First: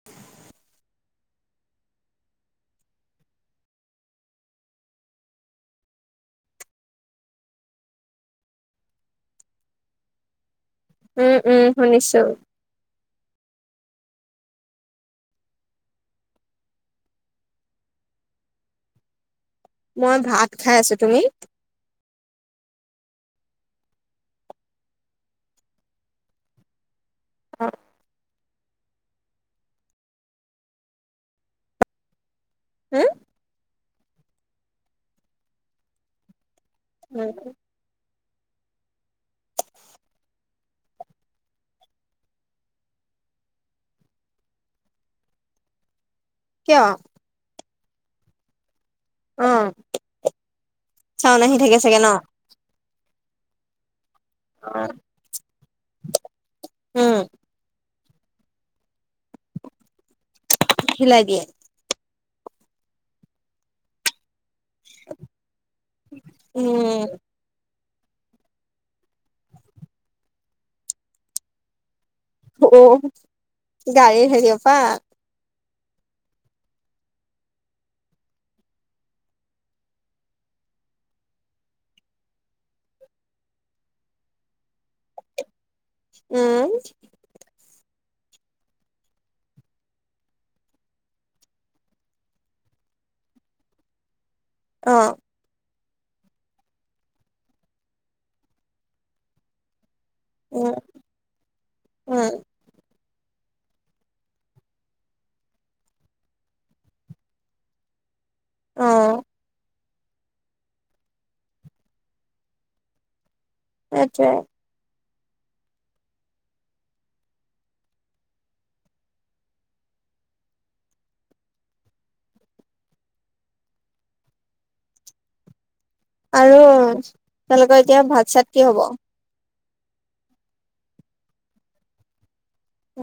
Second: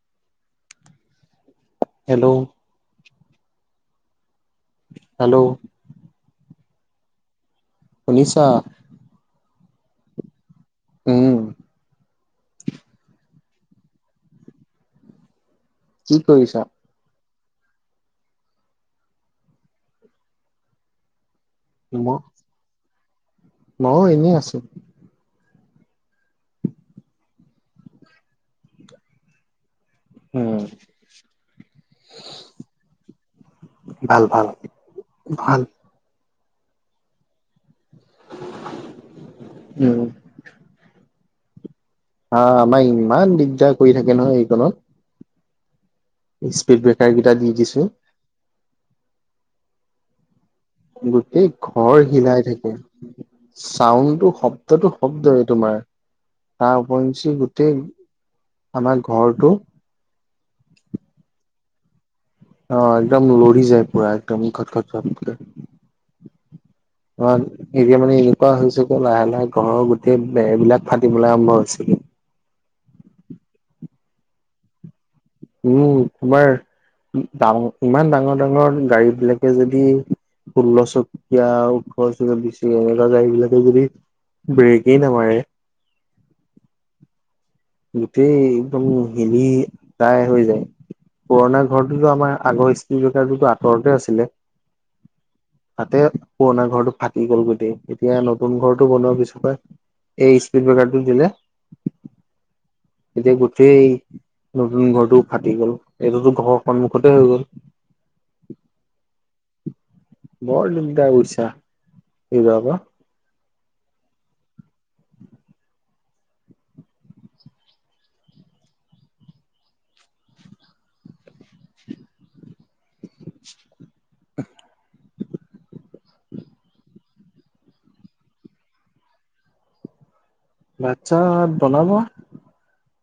[unintelligible] Hello hello শুনিছা উম উম শুনিছো কি কৰিছা মই ভাত খাই আছো তুমি ম মইয়ো এনেই আছো অ উম উম ভাল ভাল ভাল উম উম উম হা আমাৰ ইমান দিগদাৰ কৰি থাকে নহয় এইকত কিয় স্পীড ব্ৰেকাৰ কেইটা দি দিছে। অ চাউন গোটেই আহি থাকে চাগে ঘৰ ন হিলাই থাকে চাউণ্ডটো শব্দটো শব্দৰে তোমাৰ তাৰ উম উপৰিঞ্চি গোটেই আমাৰ ঘৰটো হিলাই দিয়ে অ একদম লৰি যায় পুৰা একদম ঘত ঘত ঘত কে উম অ এতিয়া মানে এনেকুৱা হৈ হৈছে ক লাহে লাহে ঘৰৰ গোটেই বেৰবিলাক ফাটিবলৈ আৰম্ভ হৈছে গে। অ গাড়ীৰ হেৰিঅ পা উম তোমাৰ ডাঙ ইমান ডাঙৰ ডাঙৰ গাড়ী বিলাকে যদি ষোল্ল চকীয়া ওঠৰ চকিয়া বিছ চকিয়া এনেকুৱা গাড়ী বিলাকে যদি ব্ৰেকেই নামাৰে উম গোটেই একদম হিলি প্ৰায় হৈ যায় পুৰণা ঘৰটোতো আমাৰ আগৰ স্ত্ৰী জোটা যোট আঁতৰতে আছিলে অ তাতে পুৰণা ঘৰটো ফাটি গ'ল গৈটেই এতিয়া নতুন ঘৰটো বনোৱা পিছপাই এই স্পিড উম ব্ৰেকাৰটো দিলে উম এতিয়া গোটেই নতুন ঘৰটো ফাটি গ'ল এইটোতো ঘৰৰ সন্মুখতে হৈ গ'ল অ বৰ দিগদাৰ বুইছা এইবাব পা সেইটোৱে [unintelligible] আৰু তেওঁলোকৰ এতিয়া ভাত চাত কি হব ভাত চাত বনাব অ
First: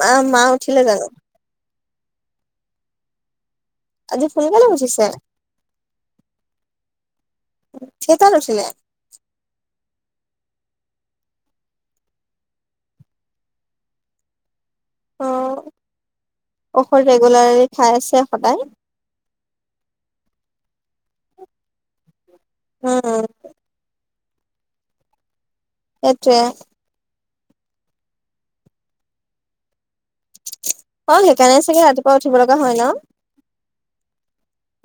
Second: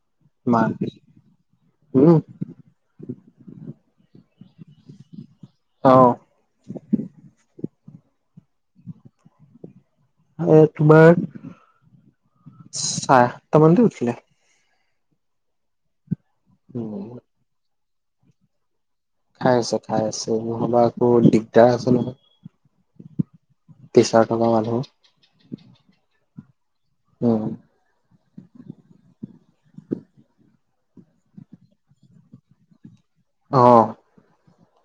মা মা উঠিলে জানো উহো আজি সোনকালে উঠিছে অ কেই তাত উঠিলে এ তোমাৰ চাৰে আঠতা মানতে উঠিলে অঁ উম, ঔষধ ৰেগুলাৰলি খাই আছে সদায় খাই আছে খাই আছে নহ'বা আকৌ দিগদাৰ আছে নহয় অ পইছা থকা মানুহ এটোৱে উম অ সেইকাৰণে চাগে ৰাতিপুৱা উঠিব লগা হয় ন অ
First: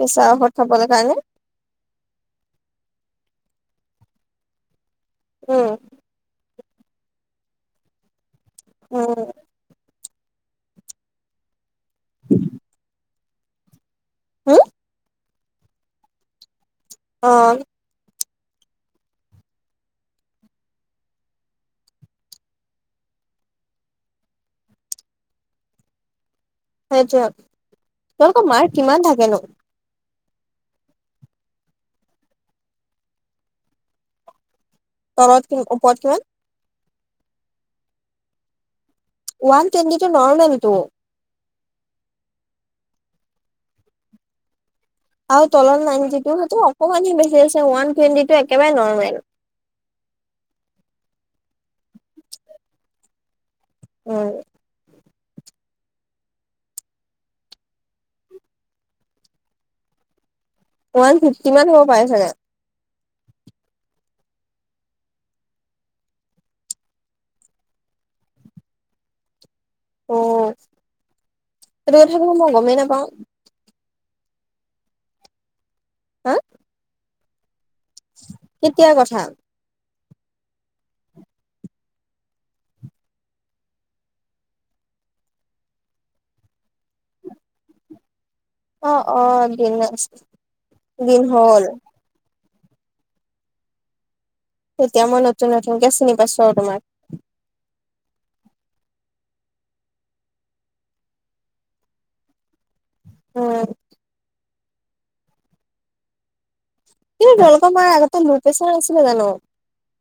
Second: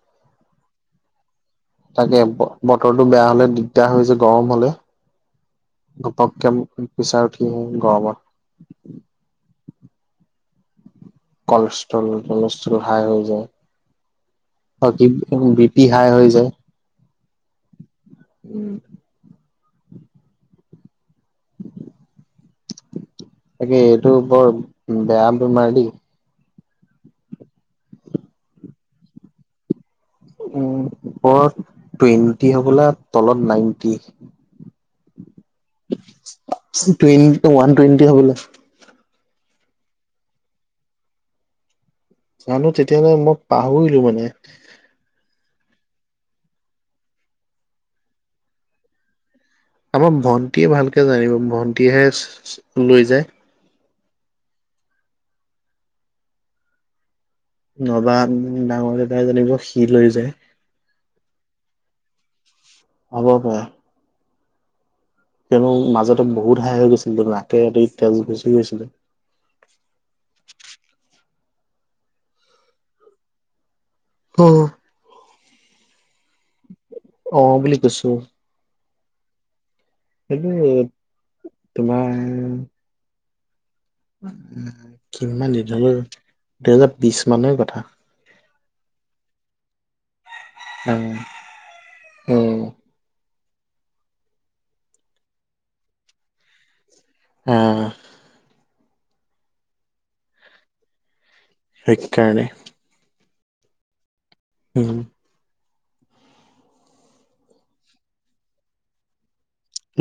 পেচা ঔষধ খাবলৈ কাৰণে তাকে বতৰটো বেয়া হলে দিগদাৰ হৈ যে গৰম হলে অ ঘপককে প্ৰেচাৰ উঠি আহে গৰমত অ কলেষ্ট্ৰল কলেষ্ট্ৰল হাই হৈ হম যায় বি পি হাই হৈ যায় অ উম তাকে এইটো বৰ বেয়া বেমাৰ দেই সেইটোৱে তোমালোকৰ মাৰ কিমান থাকেনো উ ওপৰত টুৱেণ্টি হবলৈ তলত নাইনটি তলত কিমান ওপৰত কিমান টুৱেন্টি টো ওৱান টুৱেন্টি হ'ব লাগিছিল ওৱান টুৱেণ্টিটো নৰ্মেলটো জানো তেতিয়াহলে মই পাহৰিলো মানে আৰু তলত নাইটি টো সেইটো অকণমানহে বেছি আছে ওৱান টুৱেণ্টি টো একেবাৰে নৰ্মেল আমাৰ ভণ্টীয়ে ভালকে জানিব ভণ্টীয়েহে চচ লৈ যায় উম নবা ডাঙৰ দাদাই জানিব সি লৈ যায় ওৱান ফিফটি মান হ'ব পাৰে চাগে হ'ব হ'ব তেওঁৰো মাজতে বহুত হাই হৈ গৈছিল নাকেদি তেজ গুচি গৈছিলে অ এই কথাটো মই গমেই নাপাওঁ হু হা অ বুলি কৈছো কেতিয়া কথা সেইটো তোমাৰ কিমান দিন হল অঁ দুহেজাৰ বিশ মানৰ কথা অ অ দিন দিন হ'ল উম এতিয়া মই নতুন নতুনকে চিনি পাইছো আৰু তোমাক। উম। সেইকাৰণে। উম। হুম। কিন্তু তোমালোকৰ মা আগতে ল প্ৰেছাৰ নাছিলে জানো?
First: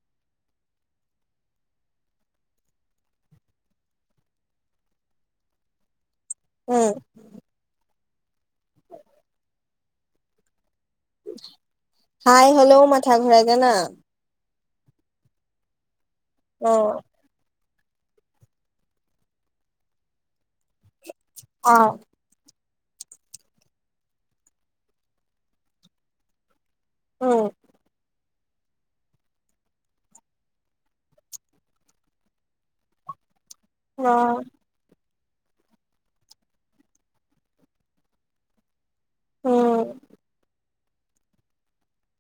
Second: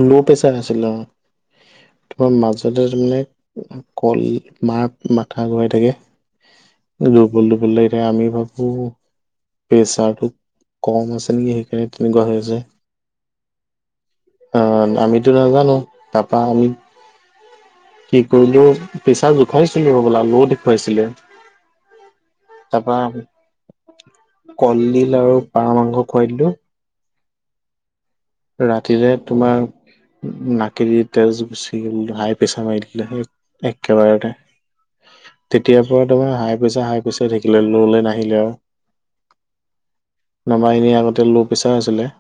ল' প্ৰেছাৰ আছিল অ। তোমাৰ মাজতে তাৰমানে কল মাৰ মাথা ঘোৰাই থাকে। উম দুৰ্বল দুৰ্বল লাগি থাকে আমি ভাবো প্ৰেচাৰটো কম আছে নেকি সেইকাৰণে তেনেকুৱা হৈ হাই আছে। হলেও মাথা ঘূৰাই জানা? অ আমিতো নাজানো তাৰাপা আমি অ কি কৰিলো পেছা জোখাইছিলো হবলা ল দেখুৱাইছিলে। অঁ। তাৰপা কলডিল আৰু পাৰ মাংস খুৱাই দিলো অঁ। ৰাতিৰে তোমাৰ নাকে দি তেজ গুচি গ হাই প্ৰেছাৰ মাৰি দিলে সেই অ একেবাৰতে। তেতিয় পৰা তোমাৰ হাই প্ৰেছাৰ হাই প্ৰেছাৰ থাকিলে ল লে নাহিলে আও। অ। আমাৰ এনেই আগতে ল' প্ৰেছাৰ হৈছিলে।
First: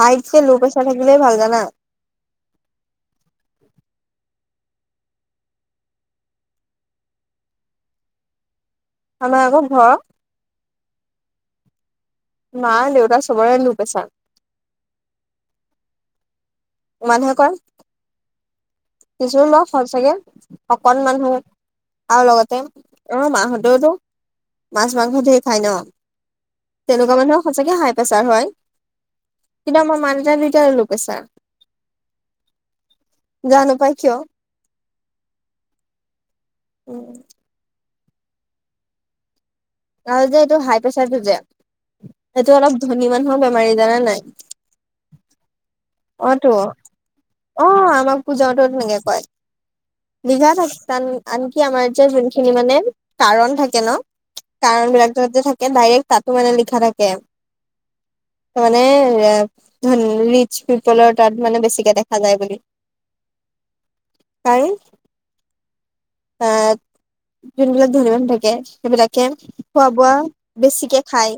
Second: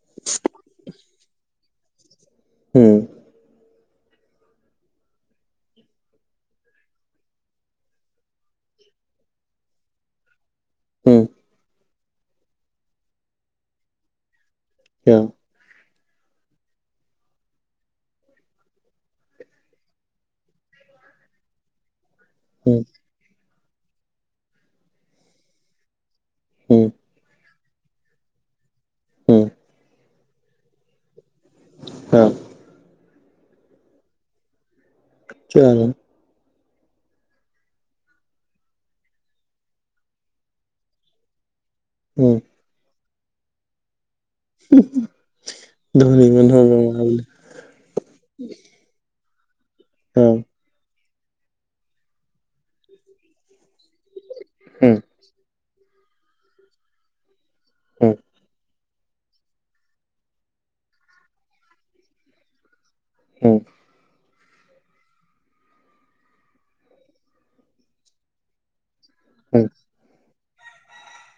হাইটকে ল' প্ৰেছাৰ থাকিলে ভাল জানা? উম। আমাৰ আগৰ ঘৰৰ উম। মা দেউতা চবৰে লো প্ৰেছাৰ। উম। মানুহে কয় কিছো ল সচাকে শকত মানুহ আৰু লগতে উম অ মাহতেওতো মাছ মাংস ধেই খাই ন। উম। তেনেকুৱা মানুহৰ সচাকে হাই প্ৰেছাৰ হয়। উম কিন্তু আমাৰ মা দেউতাৰ দুইটাৰ ল প্ৰেছাৰ, অ জানো পাই কিয়? কিয় নো? উম। আৰু যে এইটো হাই প্ৰেছাৰটো যে উম। সেইটো অলপ ধনী মানুহৰ বেমাৰী, জানা নাই? ধনী অ তো মানুহৰ বেমাৰী। অ আমাৰ পূজাহঁতৰ তেনেকোৱাই, অ [unintelligible] আনকি আমাৰ এতিয়া যোনখিনি মানে কাৰণ থাকে ন কাৰণ বিলাক ত যে থাকে ডাইৰেক্ট তাতো মানে লিখা থাকে ত মানে এ ধন ৰিচ পিপলৰ তাত মানে বেছিকে দেখা যায় বুলি। উম। তাই আহ, যোনবিলাক ধনী মানুহ থাকে। সেইবিলাকে ধনী খোৱা-বোৱা বেছিকে খাই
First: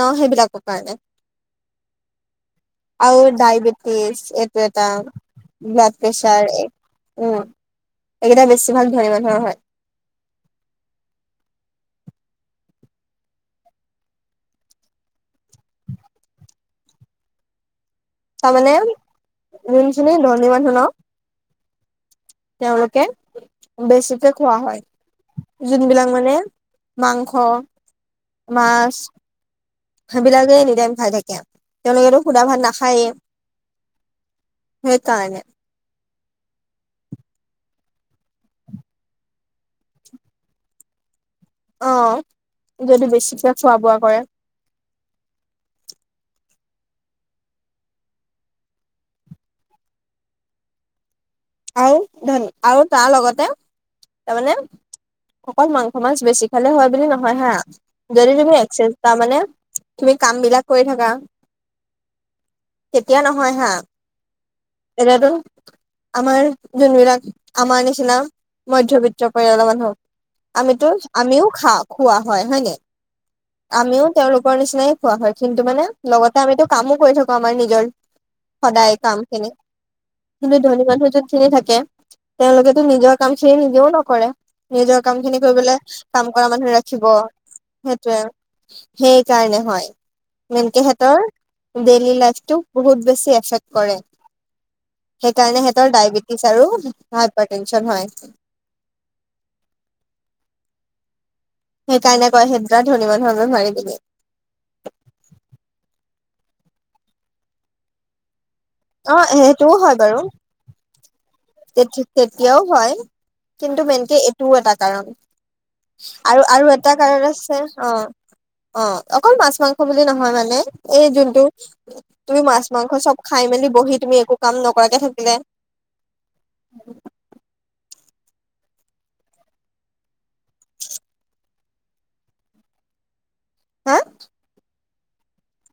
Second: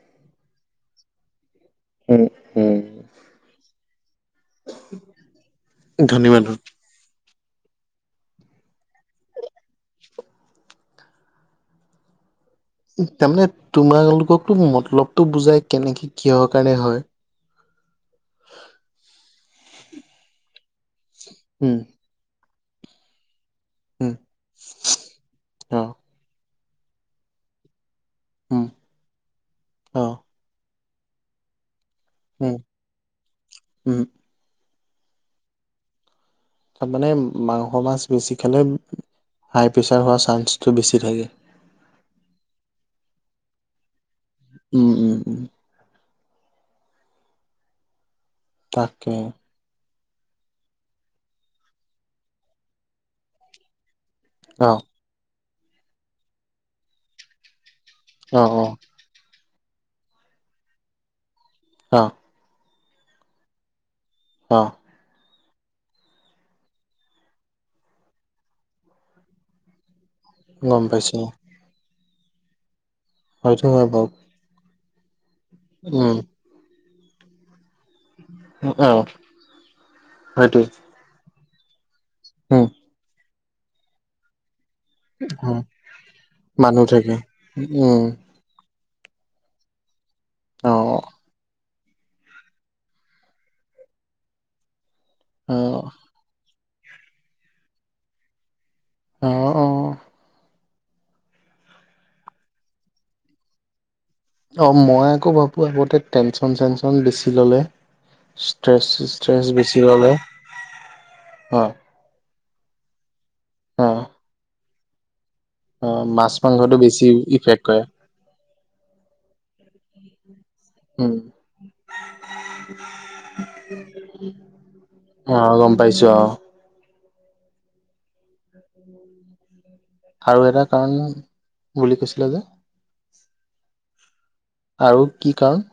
ন সেইবিলাকৰ কাৰণে। উম, উম। আৰু ডায়বেটিছ, এইটো এটা ব্লাড মানুহ প্ৰেছাৰে। অ' এইকেইটা বেছি ভাগ ধনী মানুহৰ হয়। তাৰমানে তোমালোককতো মতলবটো বুজাই, কেনেকে কিহৰ কাৰণে হয়। তাৰমানে যোনখিনি ধনী মানুহ ন'। উম। তেওঁলোকে উম বেছিকে খোৱা হয়। অ যোনবিলাক মানে মাংস উম মাছ, অ সেইবিলাকে এনি টাইম খাই থাকে। তেওঁলোকেতো শুদা উম ভাত নাখায়েই, উম সেইকাৰণে। তাৰমানে মাংস-মাছ বেছি খালে হাই প্ৰেছাৰ হোৱা চাঞ্চটো বেছি থাকে। অ', যদি বেছিকে খোৱা-বোৱা কৰে। উম, উম। উম তাকে। আৰু ধন আৰু তাৰ লগতে তাৰমানে অ অকল মাংস-মাছ বেছি খালে হয় বুলি নহয় হা, যদি অ তুমি অ এক্সেৰ তাৰমানে তুমি কাম বিলাক কৰি থাকা, অ'। তেতিয়া নহয় হা? অ'। [unintelligible] আমাৰ যোনবিলাক আমাৰ নিচিনা মধ্যবিত্ত পৰিয়ালৰ মানুহক গম আমিতো পাইছো আমিও খাও খোৱা হয় নে? হয়তো হয় আমিও বাৰু তেওঁলোকৰ নিচিনাই খোৱা হয়, কিন্তু মানে উম লগতে আমিতো কামো কৰি থাকোঁ আমাৰ নিজৰ। অ সদায় কামখিনি, কিন্তু হয়তো ধনী মানুহ যোনখিনি থাকে, উম তেওঁলোকেতো নিজৰ কামখিনি নিজেও নকৰে। নিজৰ কামখিনি উম কৰিবলে কাম কৰা মানুহে মানুহ ৰাখিব, থাকে উম সেইটোৱে। সেইকাৰণে হয়, অ মেইনকে সেত'ৰ ডেইলি লাইফটো বহুত বেছি এফেক্ট কৰে, অ সেইকাৰণে সে [unintelligible] অঁ, অঁ। সেইকাৰণে কয় সেই [unintelligible] অ', মই আকৌ ভাবো সিহঁতে টেনচন-চেনচন বেছিকে লয়। অ ষ্ট্ৰেছ-ষ্ট্ৰেছ সেইটোও বেছি হয় ল'লে বাৰু অ'। তেতিয়াও হয়, কিন্তু অ মেইনকে এইটোও এটা কাৰণ। অ মাছ আৰু আৰু মাংসটো এটা বেছি কাৰণ আছে ইফেক্ট কৰে অ'। অ' অকল মাছ-মাংস বুলি নহয় মানে? এই উম যোনটো তুমি মাছ-মাংস চব খাই-মেলি বহি তুমি একো কাম নকৰাকে থাকিলে। অ গম পাইছোঁ অ'। [unintelligible] [unintelligible] আৰু এটা কাৰণ বুলি কৈছিলে যে? হা আৰু কি কাৰণ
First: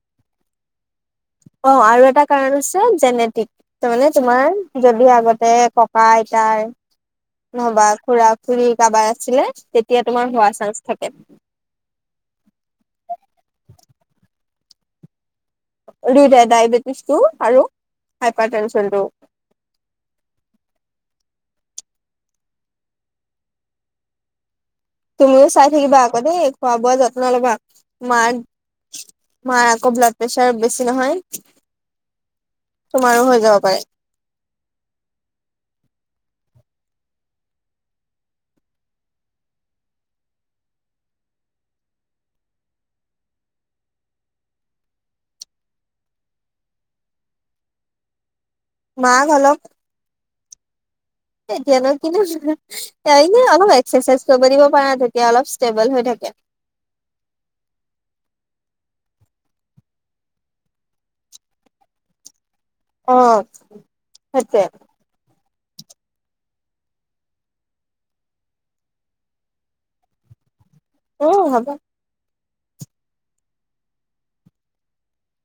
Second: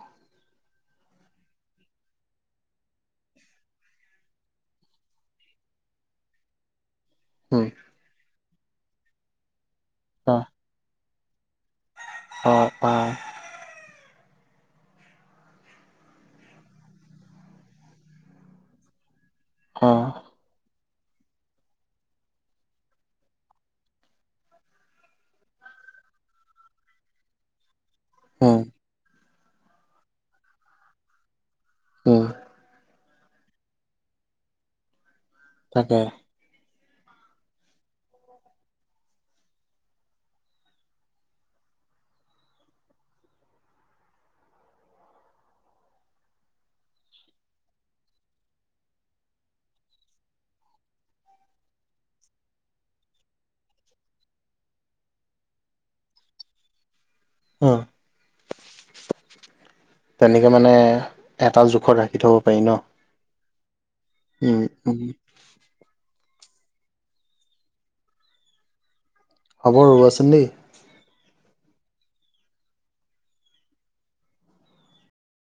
অ আৰু এটা কাৰণ হৈছে জেনেটিক। তাৰ মানে তোমাৰ যদি আগতে ককা আইতাৰ উম নহবা খুড়া খুড়ী কাৰবাৰ আছিলে তেতিয়া তোমাৰ অ হোৱা চান্স থাকে। হ পা দুইটাই ডায়বেটিছটো আৰু হাইপাৰ টেনচনটো। অঁ তুমিও চাই থাকিবা আক দেই খোৱা বোৱা যত্ন লবা, মাক উম মাৰ আকৌ ব্লাড প্ৰেছাৰ বেছি নহয়। উম তোমাৰো হৈ যাব পাৰে। তাকে মাক অলপ এতিয়া নু কিনু এনে অলপ এক্সাৰচাইজ কৰিব দিব পাৰা তেতিয়া অলপ ষ্টেবল হৈ থাকে। [unintelligible] তেনেকে মানে এটা জোখত ৰাখি থব পাৰি ন। অঁ উম উম হ'ব ৰবাচোন দেই। অঁ হ'ব।